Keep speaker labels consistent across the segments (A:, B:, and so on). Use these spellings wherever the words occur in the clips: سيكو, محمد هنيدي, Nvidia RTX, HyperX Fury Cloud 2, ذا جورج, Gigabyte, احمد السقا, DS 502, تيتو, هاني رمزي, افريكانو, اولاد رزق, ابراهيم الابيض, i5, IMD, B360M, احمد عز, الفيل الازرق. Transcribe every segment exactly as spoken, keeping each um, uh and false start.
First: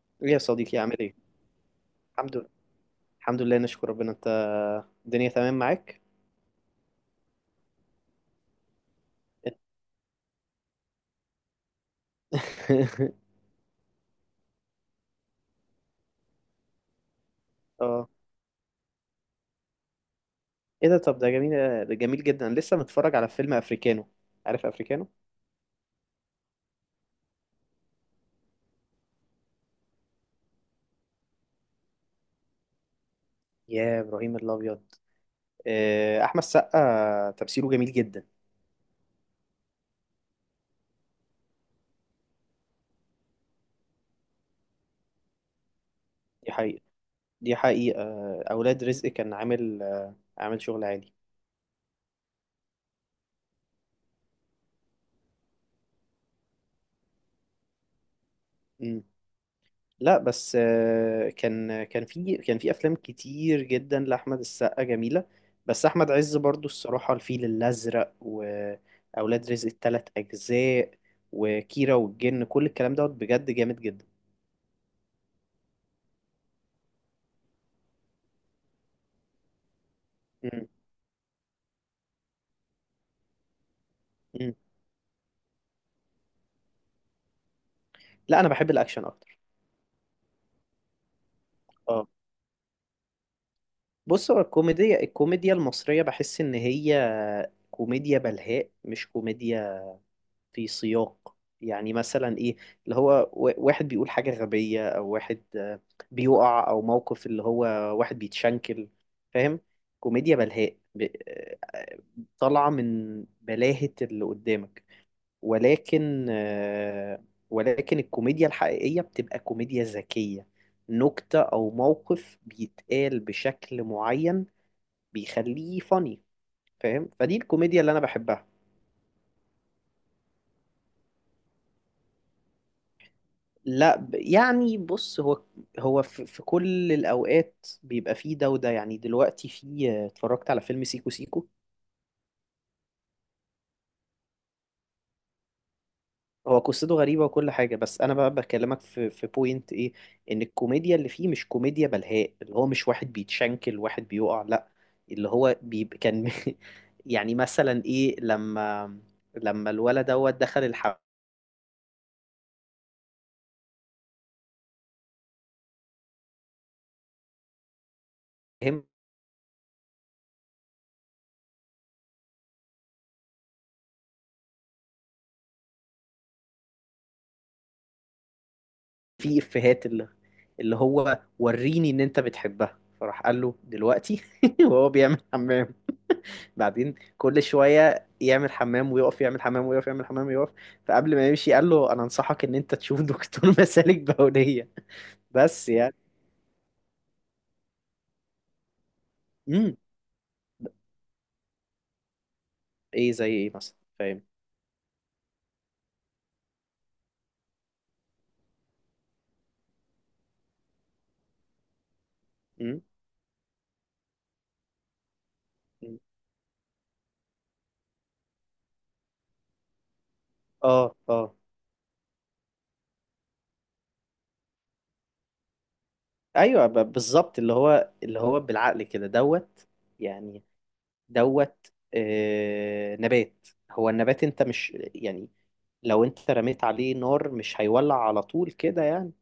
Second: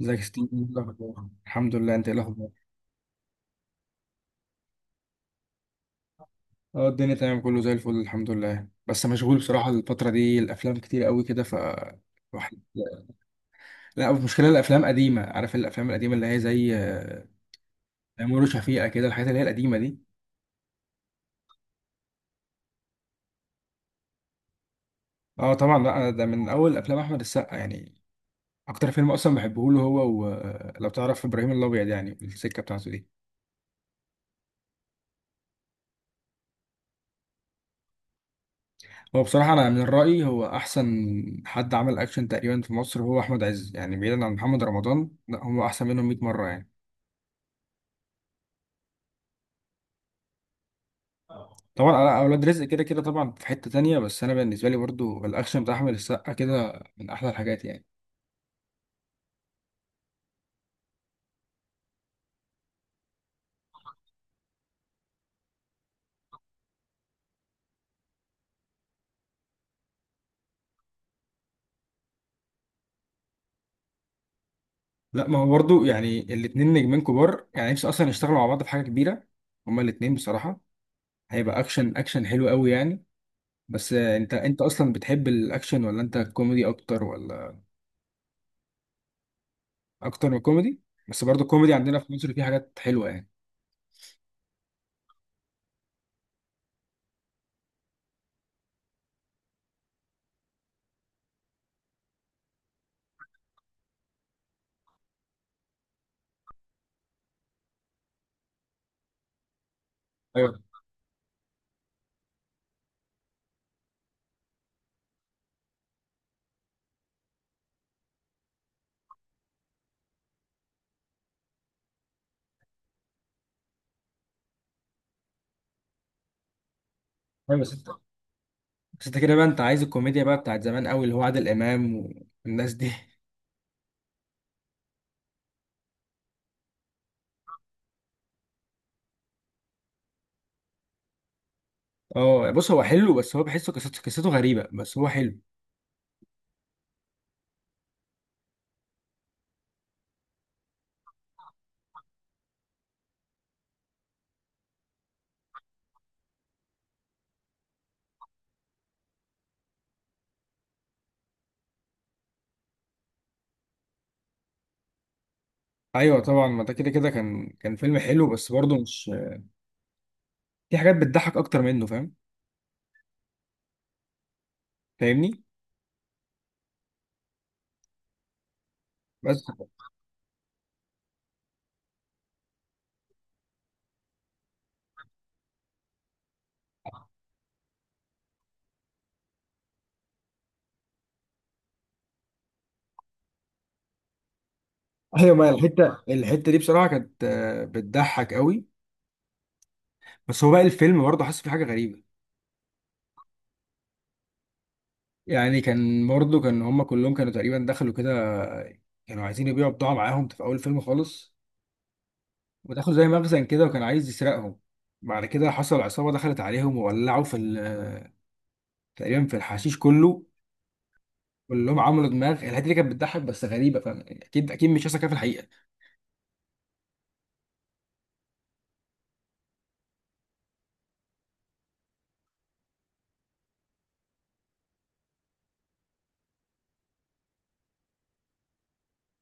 A: ازيك يا
B: ايه يا
A: ستيف، ايه
B: صديقي، عامل ايه؟
A: الاخبار؟ الحمد لله. انت ايه
B: الحمد لله.
A: الاخبار؟
B: الحمد لله، نشكر ربنا. انت الدنيا تمام معاك؟
A: اه، الدنيا تمام، كله زي الفل الحمد لله. بس مشغول بصراحه الفتره دي، الافلام كتير قوي كده، ف الواحد. لا المشكله الافلام قديمه، عارف، الافلام القديمه اللي هي زي آه،
B: اه.
A: تيمور وشفيقه كده، الحاجات اللي هي القديمه دي.
B: ايه ده، طب ده جميل. ده جميل جدا، لسه متفرج على فيلم افريكانو. عارف افريكانو؟
A: اه طبعا. لا أنا ده من اول افلام احمد السقا يعني. اكتر فيلم اصلا بحبه له هو، ولو تعرف ابراهيم الابيض، يعني السكه بتاعته دي.
B: يا ابراهيم الابيض. آه، احمد السقا تمثيله جميل جدا.
A: هو بصراحه، انا من رايي هو احسن حد عمل اكشن تقريبا في مصر هو احمد عز، يعني بعيدا عن محمد رمضان لا هو احسن منهم 100 مره
B: دي
A: يعني.
B: حقيقة. دي حقيقة. آه، اولاد رزق كان عامل آه، عامل شغل عالي.
A: طبعا انا اولاد رزق كده كده طبعا في حتة تانية، بس انا بالنسبة لي برضو الاكشن بتاع احمد السقا كده من احلى الحاجات يعني.
B: مم. لا بس آه، كان كان في كان في افلام كتير جدا لاحمد السقا جميله. بس احمد عز برضو الصراحه، الفيل الازرق واولاد رزق الثلاث اجزاء وكيرة والجن، كل الكلام دوت بجد جامد جدا.
A: لا ما هو برضو يعني الاتنين نجمين كبار يعني، نفسي اصلا يشتغلوا مع بعض في حاجة كبيرة هما الاتنين بصراحة.
B: مم.
A: هيبقى اكشن اكشن حلو قوي يعني. بس آه، انت
B: مم.
A: انت اصلا بتحب الاكشن ولا انت كوميدي اكتر ولا؟
B: لا انا بحب الاكشن اكتر.
A: اكتر من كوميدي. بس برضو الكوميدي عندنا
B: اه
A: في مصر فيه حاجات حلوة يعني.
B: بص، هو الكوميديا الكوميديا المصريه بحس ان هي كوميديا بلهاء، مش كوميديا في سياق. يعني مثلا ايه، اللي هو و- واحد بيقول حاجة غبية، او واحد آه، بيقع، او موقف اللي هو واحد بيتشنكل، فاهم؟ كوميديا
A: ايوه،
B: بلهاء، ب- آه، طالعة من بلاهة اللي قدامك. ولكن آه، ولكن الكوميديا الحقيقية بتبقى كوميديا ذكية، نكتة او موقف بيتقال بشكل معين بيخليه فاني، فاهم؟ فدي
A: ايوه. بس
B: الكوميديا
A: انت
B: اللي انا بحبها.
A: بس انت كده بقى، انت عايز الكوميديا بقى بتاعت زمان قوي اللي هو عادل امام والناس دي.
B: لا ب- يعني بص، هو هو في في كل الأوقات بيبقى فيه ده وده. يعني دلوقتي فيه، اتفرجت على فيلم سيكو سيكو،
A: اه بص، هو حلو بس هو بحسه قصته قصته غريبة، بس هو حلو.
B: هو قصته غريبة وكل حاجة، بس أنا بقى بكلمك في في بوينت إيه، إن الكوميديا اللي فيه مش كوميديا بلهاء اللي هو مش واحد بيتشنكل، واحد بيقع، لا. اللي هو بيبقى كان يعني مثلا إيه، لما لما الولد دوت دخل الحمام،
A: ايوه طبعا، ما ده كده كده كان كان فيلم حلو، بس برضه مش في حاجات بتضحك اكتر منه. فاهم؟ فاهمني.
B: في
A: بس.
B: إفيهات اللي اللي هو وريني إن أنت بتحبها، فراح قال له دلوقتي وهو بيعمل حمام، بعدين كل شوية يعمل حمام ويقف، يعمل حمام ويقف، يعمل حمام ويقف، فقبل ما يمشي قال له أنا أنصحك إن أنت تشوف دكتور مسالك بولية.
A: ايوه، ما
B: بس يعني.
A: الحتة الحتة دي بصراحة كانت آه، بتضحك قوي.
B: امم
A: بس هو بقى الفيلم برضه حاسس في حاجة غريبة.
B: إيه زي إيه مثلا، فاهم؟
A: يعني كان برضه كان هما كلهم كانوا تقريبا دخلوا كده، كانوا عايزين يبيعوا بضاعة معاهم في اول الفيلم خالص.
B: امم
A: ودخلوا زي مخزن كده وكان عايز يسرقهم. بعد كده حصل
B: أمم.
A: عصابة دخلت عليهم وولعوا في ال- تقريبا في الحشيش كله،
B: آه آه.
A: كلهم عملوا دماغ. الحته دي كانت بتضحك بس غريبه. فاهم؟ اكيد اكيد مش هيحصل كده في الحقيقه.
B: أيوه ب- بالظبط، اللي هو اللي هو بالعقل كده دوت يعني. دوت، آه نبات، هو النبات أنت مش يعني لو أنت رميت عليه نار مش هيولع على طول كده يعني.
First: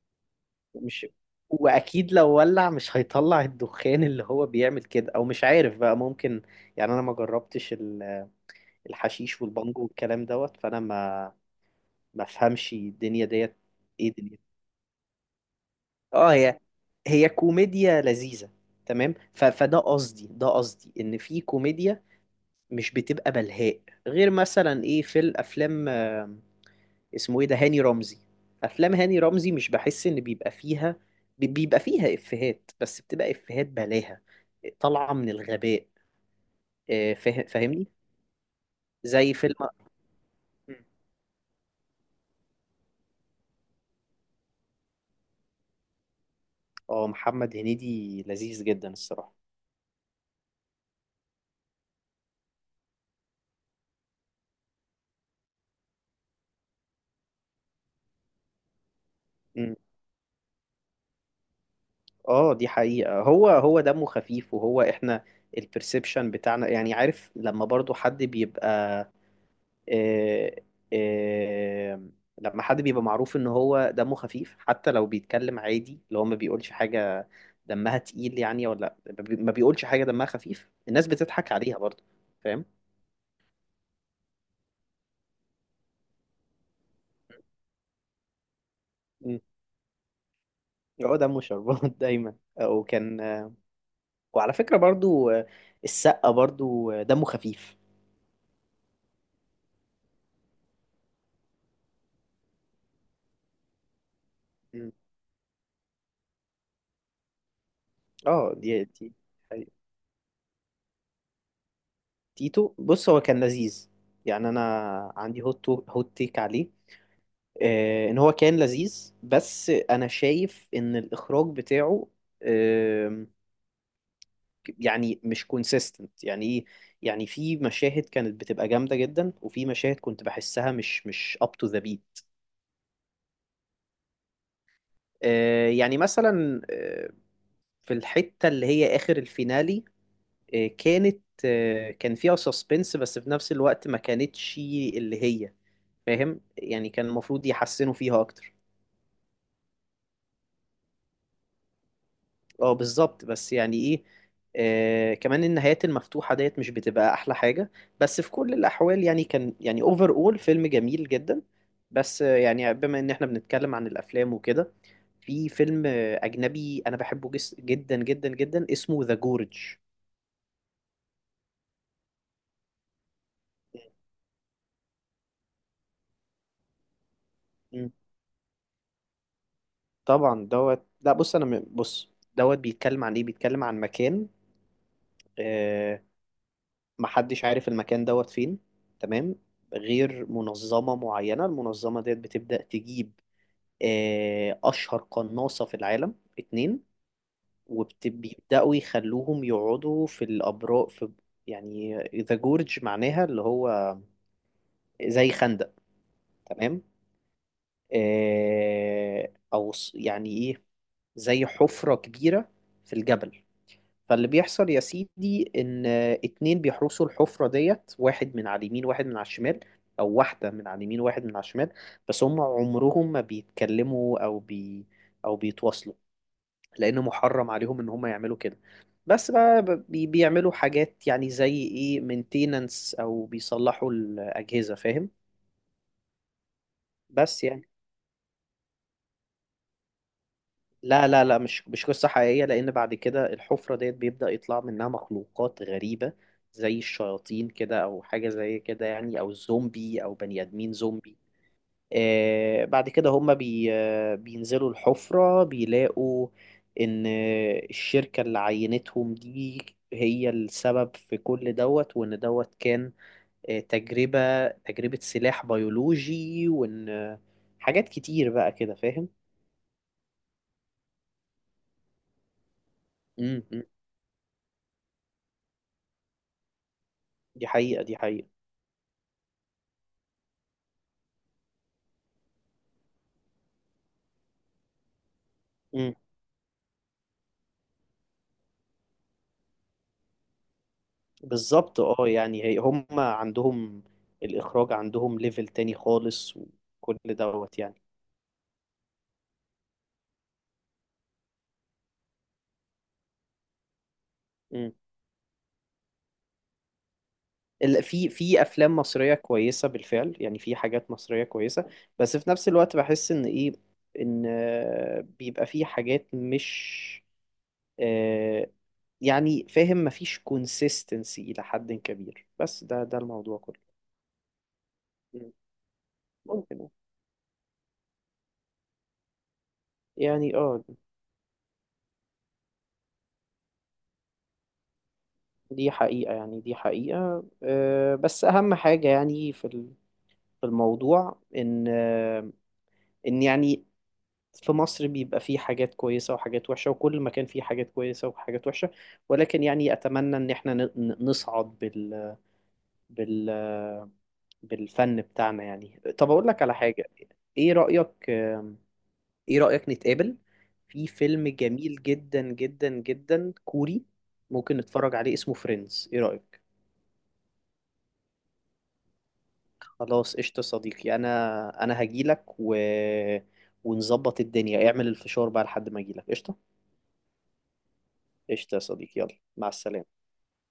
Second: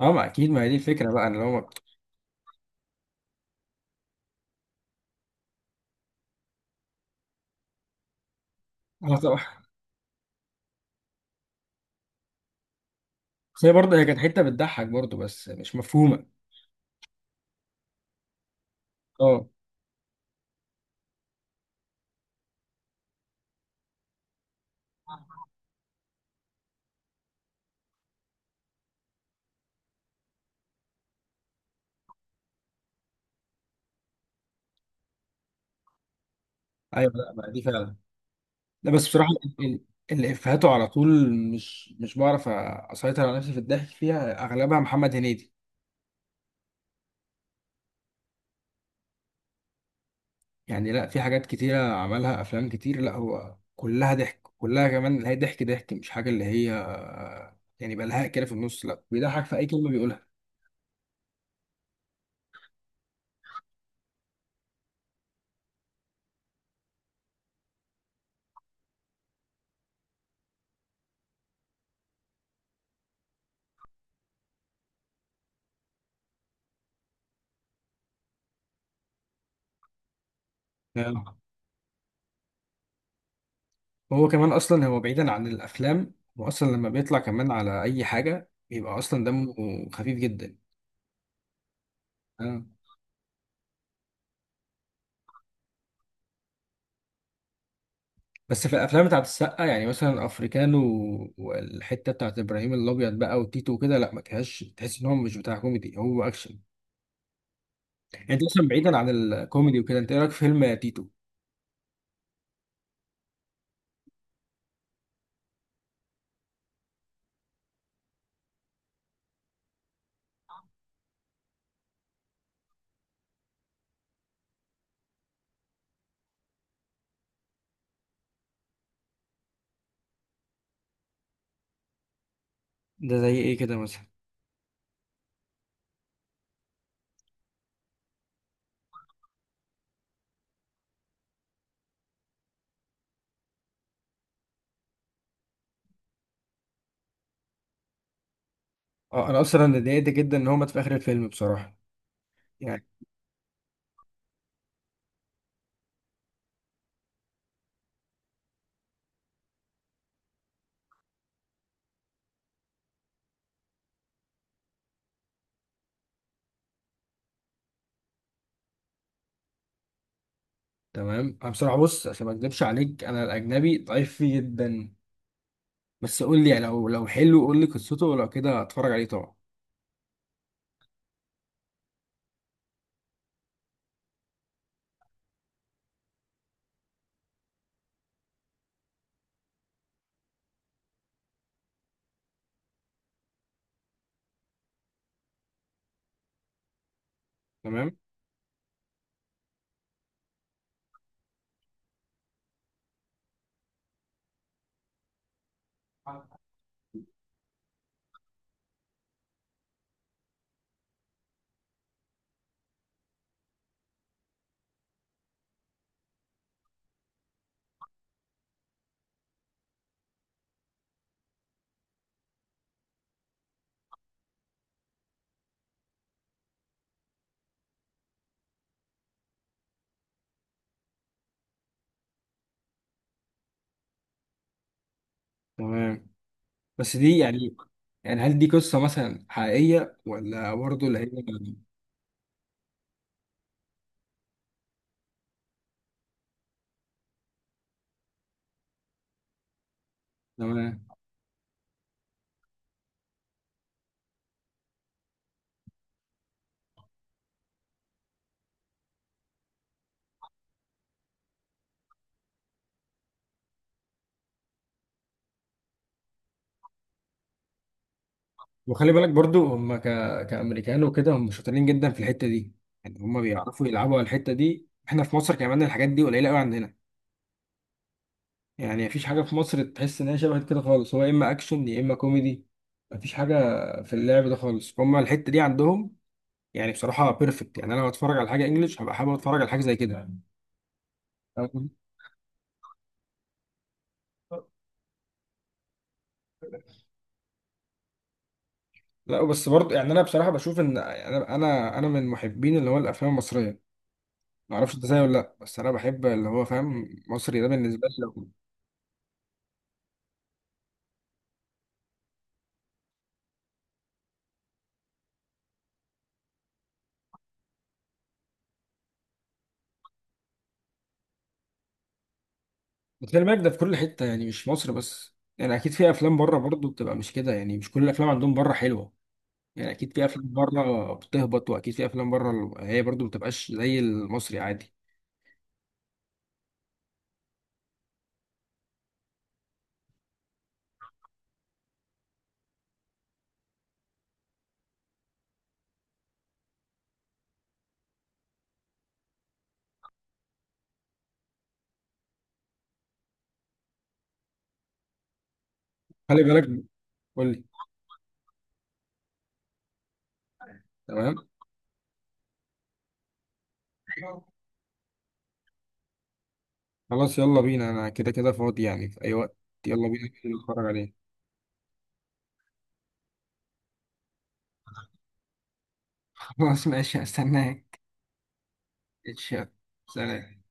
A: اه ما اكيد، ما هي دي
B: مش،
A: الفكره بقى، ان هو.
B: واكيد لو ولع مش هيطلع الدخان اللي هو بيعمل كده، او مش عارف بقى، ممكن يعني. انا ما جربتش ال-
A: اه طبعا.
B: الحشيش والبانجو والكلام دوت، فانا ما ما افهمش الدنيا ديت.
A: بس هي برضه هي
B: ايه
A: كانت
B: دنيا.
A: حته بتضحك برضه، بس مش مفهومه.
B: اه. هي هي كوميديا لذيذة، تمام. ف...
A: اه،
B: فده قصدي، ده قصدي ان في كوميديا مش بتبقى بلهاء. غير مثلا ايه، في الافلام، اسمه ايه ده، هاني رمزي. افلام هاني رمزي مش بحس ان بيبقى فيها بي- بيبقى فيها افيهات، بس بتبقى افيهات بلاهة طالعة من الغباء.
A: ايوه،
B: آه،
A: لا
B: فاه-
A: ما دي
B: فاهمني؟
A: فعلا. لا بس بصراحه
B: زي فيلم.
A: ال- ال- اللي افهاته على طول مش مش بعرف اسيطر على نفسي في الضحك فيها، اغلبها محمد هنيدي.
B: اه، محمد هنيدي لذيذ جدا الصراحة.
A: يعني لا، في حاجات كتيره عملها افلام كتير، لا هو كلها ضحك، كلها كمان اللي هي ضحك ضحك، مش حاجه اللي هي يعني بلهاء كده في النص، لا بيضحك في اي
B: مم.
A: كلمه بيقولها.
B: اه دي حقيقة. هو هو دمه خفيف، وهو احنا البرسبشن بتاعنا يعني. عارف لما برضو حد بيبقى، آه، آه، لما حد بيبقى معروف ان هو دمه خفيف، حتى لو بيتكلم عادي اللي هو ما بيقولش حاجة دمها تقيل يعني، ولا ما بيقولش حاجة دمها خفيف، الناس
A: آه.
B: بتضحك عليها برضه، فاهم؟
A: هو كمان اصلا، هو بعيدا عن الافلام، هو اصلا لما بيطلع كمان على اي حاجه بيبقى اصلا
B: مم.
A: دمه خفيف جدا.
B: هو دمه شربات دايما.
A: آه.
B: آه، وكان آه، وعلى فكرة برضه آه، السقا برضه آه، دمه خفيف.
A: بس في الافلام بتاعت السقا يعني مثلا افريكانو والحته بتاعت ابراهيم الابيض بقى وتيتو وكده، لا ما كانش
B: مم.
A: تحس ان هو مش بتاع كوميدي، هو اكشن. يعني انت
B: اه
A: اصلا
B: دي
A: بعيدا عن
B: دي حقيقة.
A: الكوميدي وكده، انت ايه رايك في فيلم تيتو؟
B: تيتو، بص هو كان لذيذ. يعني انا عندي هوت هوت تيك عليه. آه، ان هو كان لذيذ بس انا شايف ان الاخراج بتاعه آم، يعني مش كونسيستنت. يعني ايه، يعني في مشاهد كانت بتبقى جامده جدا، وفي مشاهد كنت بحسها مش مش اب تو ذا بيت.
A: ده زي ايه كده مثلا؟
B: يعني مثلا آه، في الحته اللي هي اخر الفينالي، آه، كانت آه، كان فيها سسبنس، بس في نفس الوقت ما كانتش اللي هي، فاهم يعني. كان المفروض يحسنوا فيها اكتر.
A: اه انا اصلا اتضايقت جدا ان هو مات في اخر الفيلم بصراحه،
B: اه
A: يعني.
B: بالظبط. بس يعني ايه، آه كمان النهايات المفتوحة ديت مش بتبقى احلى حاجة. بس في كل الاحوال يعني كان يعني اوفر اول، فيلم جميل جدا. بس آه، يعني بما ان احنا بنتكلم عن الافلام وكده، في فيلم آه، اجنبي انا بحبه جس جدا جدا جدا، اسمه ذا جورج.
A: تمام. انا بصراحه، بص، عشان ما اكذبش عليك انا الاجنبي ضعيف فيه جدا، بس قول لي يعني لو لو حلو، قول لي
B: مم.
A: قصته ولو كده اتفرج عليه طبعا.
B: طبعا دوت. لا بص انا م- بص، دوت بيتكلم عن ايه، بيتكلم عن مكان آه محدش عارف المكان دوت فين، تمام، غير منظمة معينة. المنظمة ديت بتبدأ تجيب آه، أشهر قناصة في العالم، اتنين.
A: تمام.
B: وبيبدأوا يخلوهم يقعدوا في الأبراج في، يعني ذا جورج معناها اللي هو زي خندق، تمام. آه، أو ص- يعني إيه، زي حفرة كبيرة في الجبل. فاللي بيحصل يا سيدي، إن آه، اتنين بيحرسوا الحفرة ديت، واحد من على اليمين واحد من على الشمال، أو واحدة من على اليمين واحد من على الشمال، بس هم عمرهم ما بيتكلموا أو بي أو بيتواصلوا، لان محرم عليهم ان هم يعملوا كده، بس بقى ب- بي- بيعملوا حاجات، يعني زي ايه، مينتيننس او بيصلحوا الاجهزه، فاهم؟
A: تمام. بس دي
B: بس
A: يعني
B: يعني.
A: يعني هل دي قصة مثلا حقيقية، ولا برضه اللي هي؟
B: لا لا لا مش مش قصه حقيقيه، لان بعد كده الحفره ديت بيبدا يطلع منها مخلوقات غريبه زي الشياطين كده، او حاجه زي كده يعني، او زومبي، او بني ادمين
A: تمام.
B: زومبي. آه، بعد كده هم بي آه، بينزلوا الحفرة بيلاقوا إن آه، الشركة اللي عينتهم دي هي السبب في كل دوت، وإن دوت كان آه، تجربة تجربة سلاح بيولوجي، وإن آه، حاجات كتير بقى كده،
A: وخلي بالك
B: فاهم؟
A: برضه هم ك... كأمريكان وكده، هم شاطرين جدا في الحتة دي. يعني هم
B: مم، مم.
A: بيعرفوا يلعبوا على الحتة دي، احنا في مصر كمان الحاجات دي قليلة قوي عندنا.
B: دي حقيقة. دي حقيقة.
A: يعني مفيش حاجة في مصر تحس ان هي شبه كده خالص، هو يا اما اكشن يا اما كوميدي، مفيش حاجة في اللعب ده خالص، هم الحتة دي
B: مم.
A: عندهم. يعني بصراحه بيرفكت، يعني انا لو اتفرج على حاجه انجليش هبقى حابب اتفرج على حاجه زي كده. فاهم قصدي؟
B: بالظبط، اه. يعني هي هم عندهم الإخراج عندهم ليفل تاني خالص وكل دوت.
A: لا بس برضه يعني، انا بصراحه بشوف ان انا انا انا من محبين اللي هو الافلام المصريه. ما اعرفش
B: يعني
A: انت زيي ولا لا، بس انا بحب اللي هو فاهم مصري ده
B: ال-
A: بالنسبه لي
B: في
A: لو.
B: في افلام مصريه كويسه بالفعل، يعني في حاجات مصريه كويسه. بس في نفس الوقت بحس ان ايه، ان آه، بيبقى في حاجات مش آه، يعني، فاهم، مفيش كونسيستنسي الى حد كبير، بس ده ده
A: خلي بالك
B: الموضوع
A: ده في
B: كله.
A: كل حته يعني مش مصر بس،
B: مم.
A: يعني اكيد في افلام بره
B: ممكن
A: برضه بتبقى مش كده، يعني مش كل الافلام عندهم بره حلوه. يعني اكيد في افلام
B: يعني. اه
A: بره بتهبط، واكيد في افلام بره هي برضه ما بتبقاش زي المصري عادي.
B: دي حقيقه. يعني دي حقيقه، آه، بس اهم حاجه يعني في ال- في الموضوع، ان آه، ان يعني، في مصر بيبقى فيه حاجات كويسة وحاجات وحشة، وكل مكان فيه حاجات كويسة وحاجات وحشة، ولكن يعني أتمنى إن إحنا ن- ن- نصعد بال... بال... بالفن بتاعنا. يعني طب
A: خلي
B: أقول لك على
A: بالك.
B: حاجة،
A: قول لي.
B: إيه رأيك، إيه رأيك نتقابل في
A: تمام
B: فيلم جميل جدا جدا جدا كوري، ممكن نتفرج عليه، اسمه فريندز، إيه رأيك؟
A: خلاص، يلا بينا، انا كده كده فاضي يعني في اي وقت. يلا بينا
B: خلاص قشطة
A: نتفرج عليه.
B: صديقي. أنا أنا هجيلك و... ونظبط الدنيا، اعمل الفشار بقى لحد ما أجيلك، قشطة.
A: خلاص ماشي، هستناك.
B: قشطة يا صديقي، يلا
A: اتشاف.
B: مع السلامة.
A: سلام.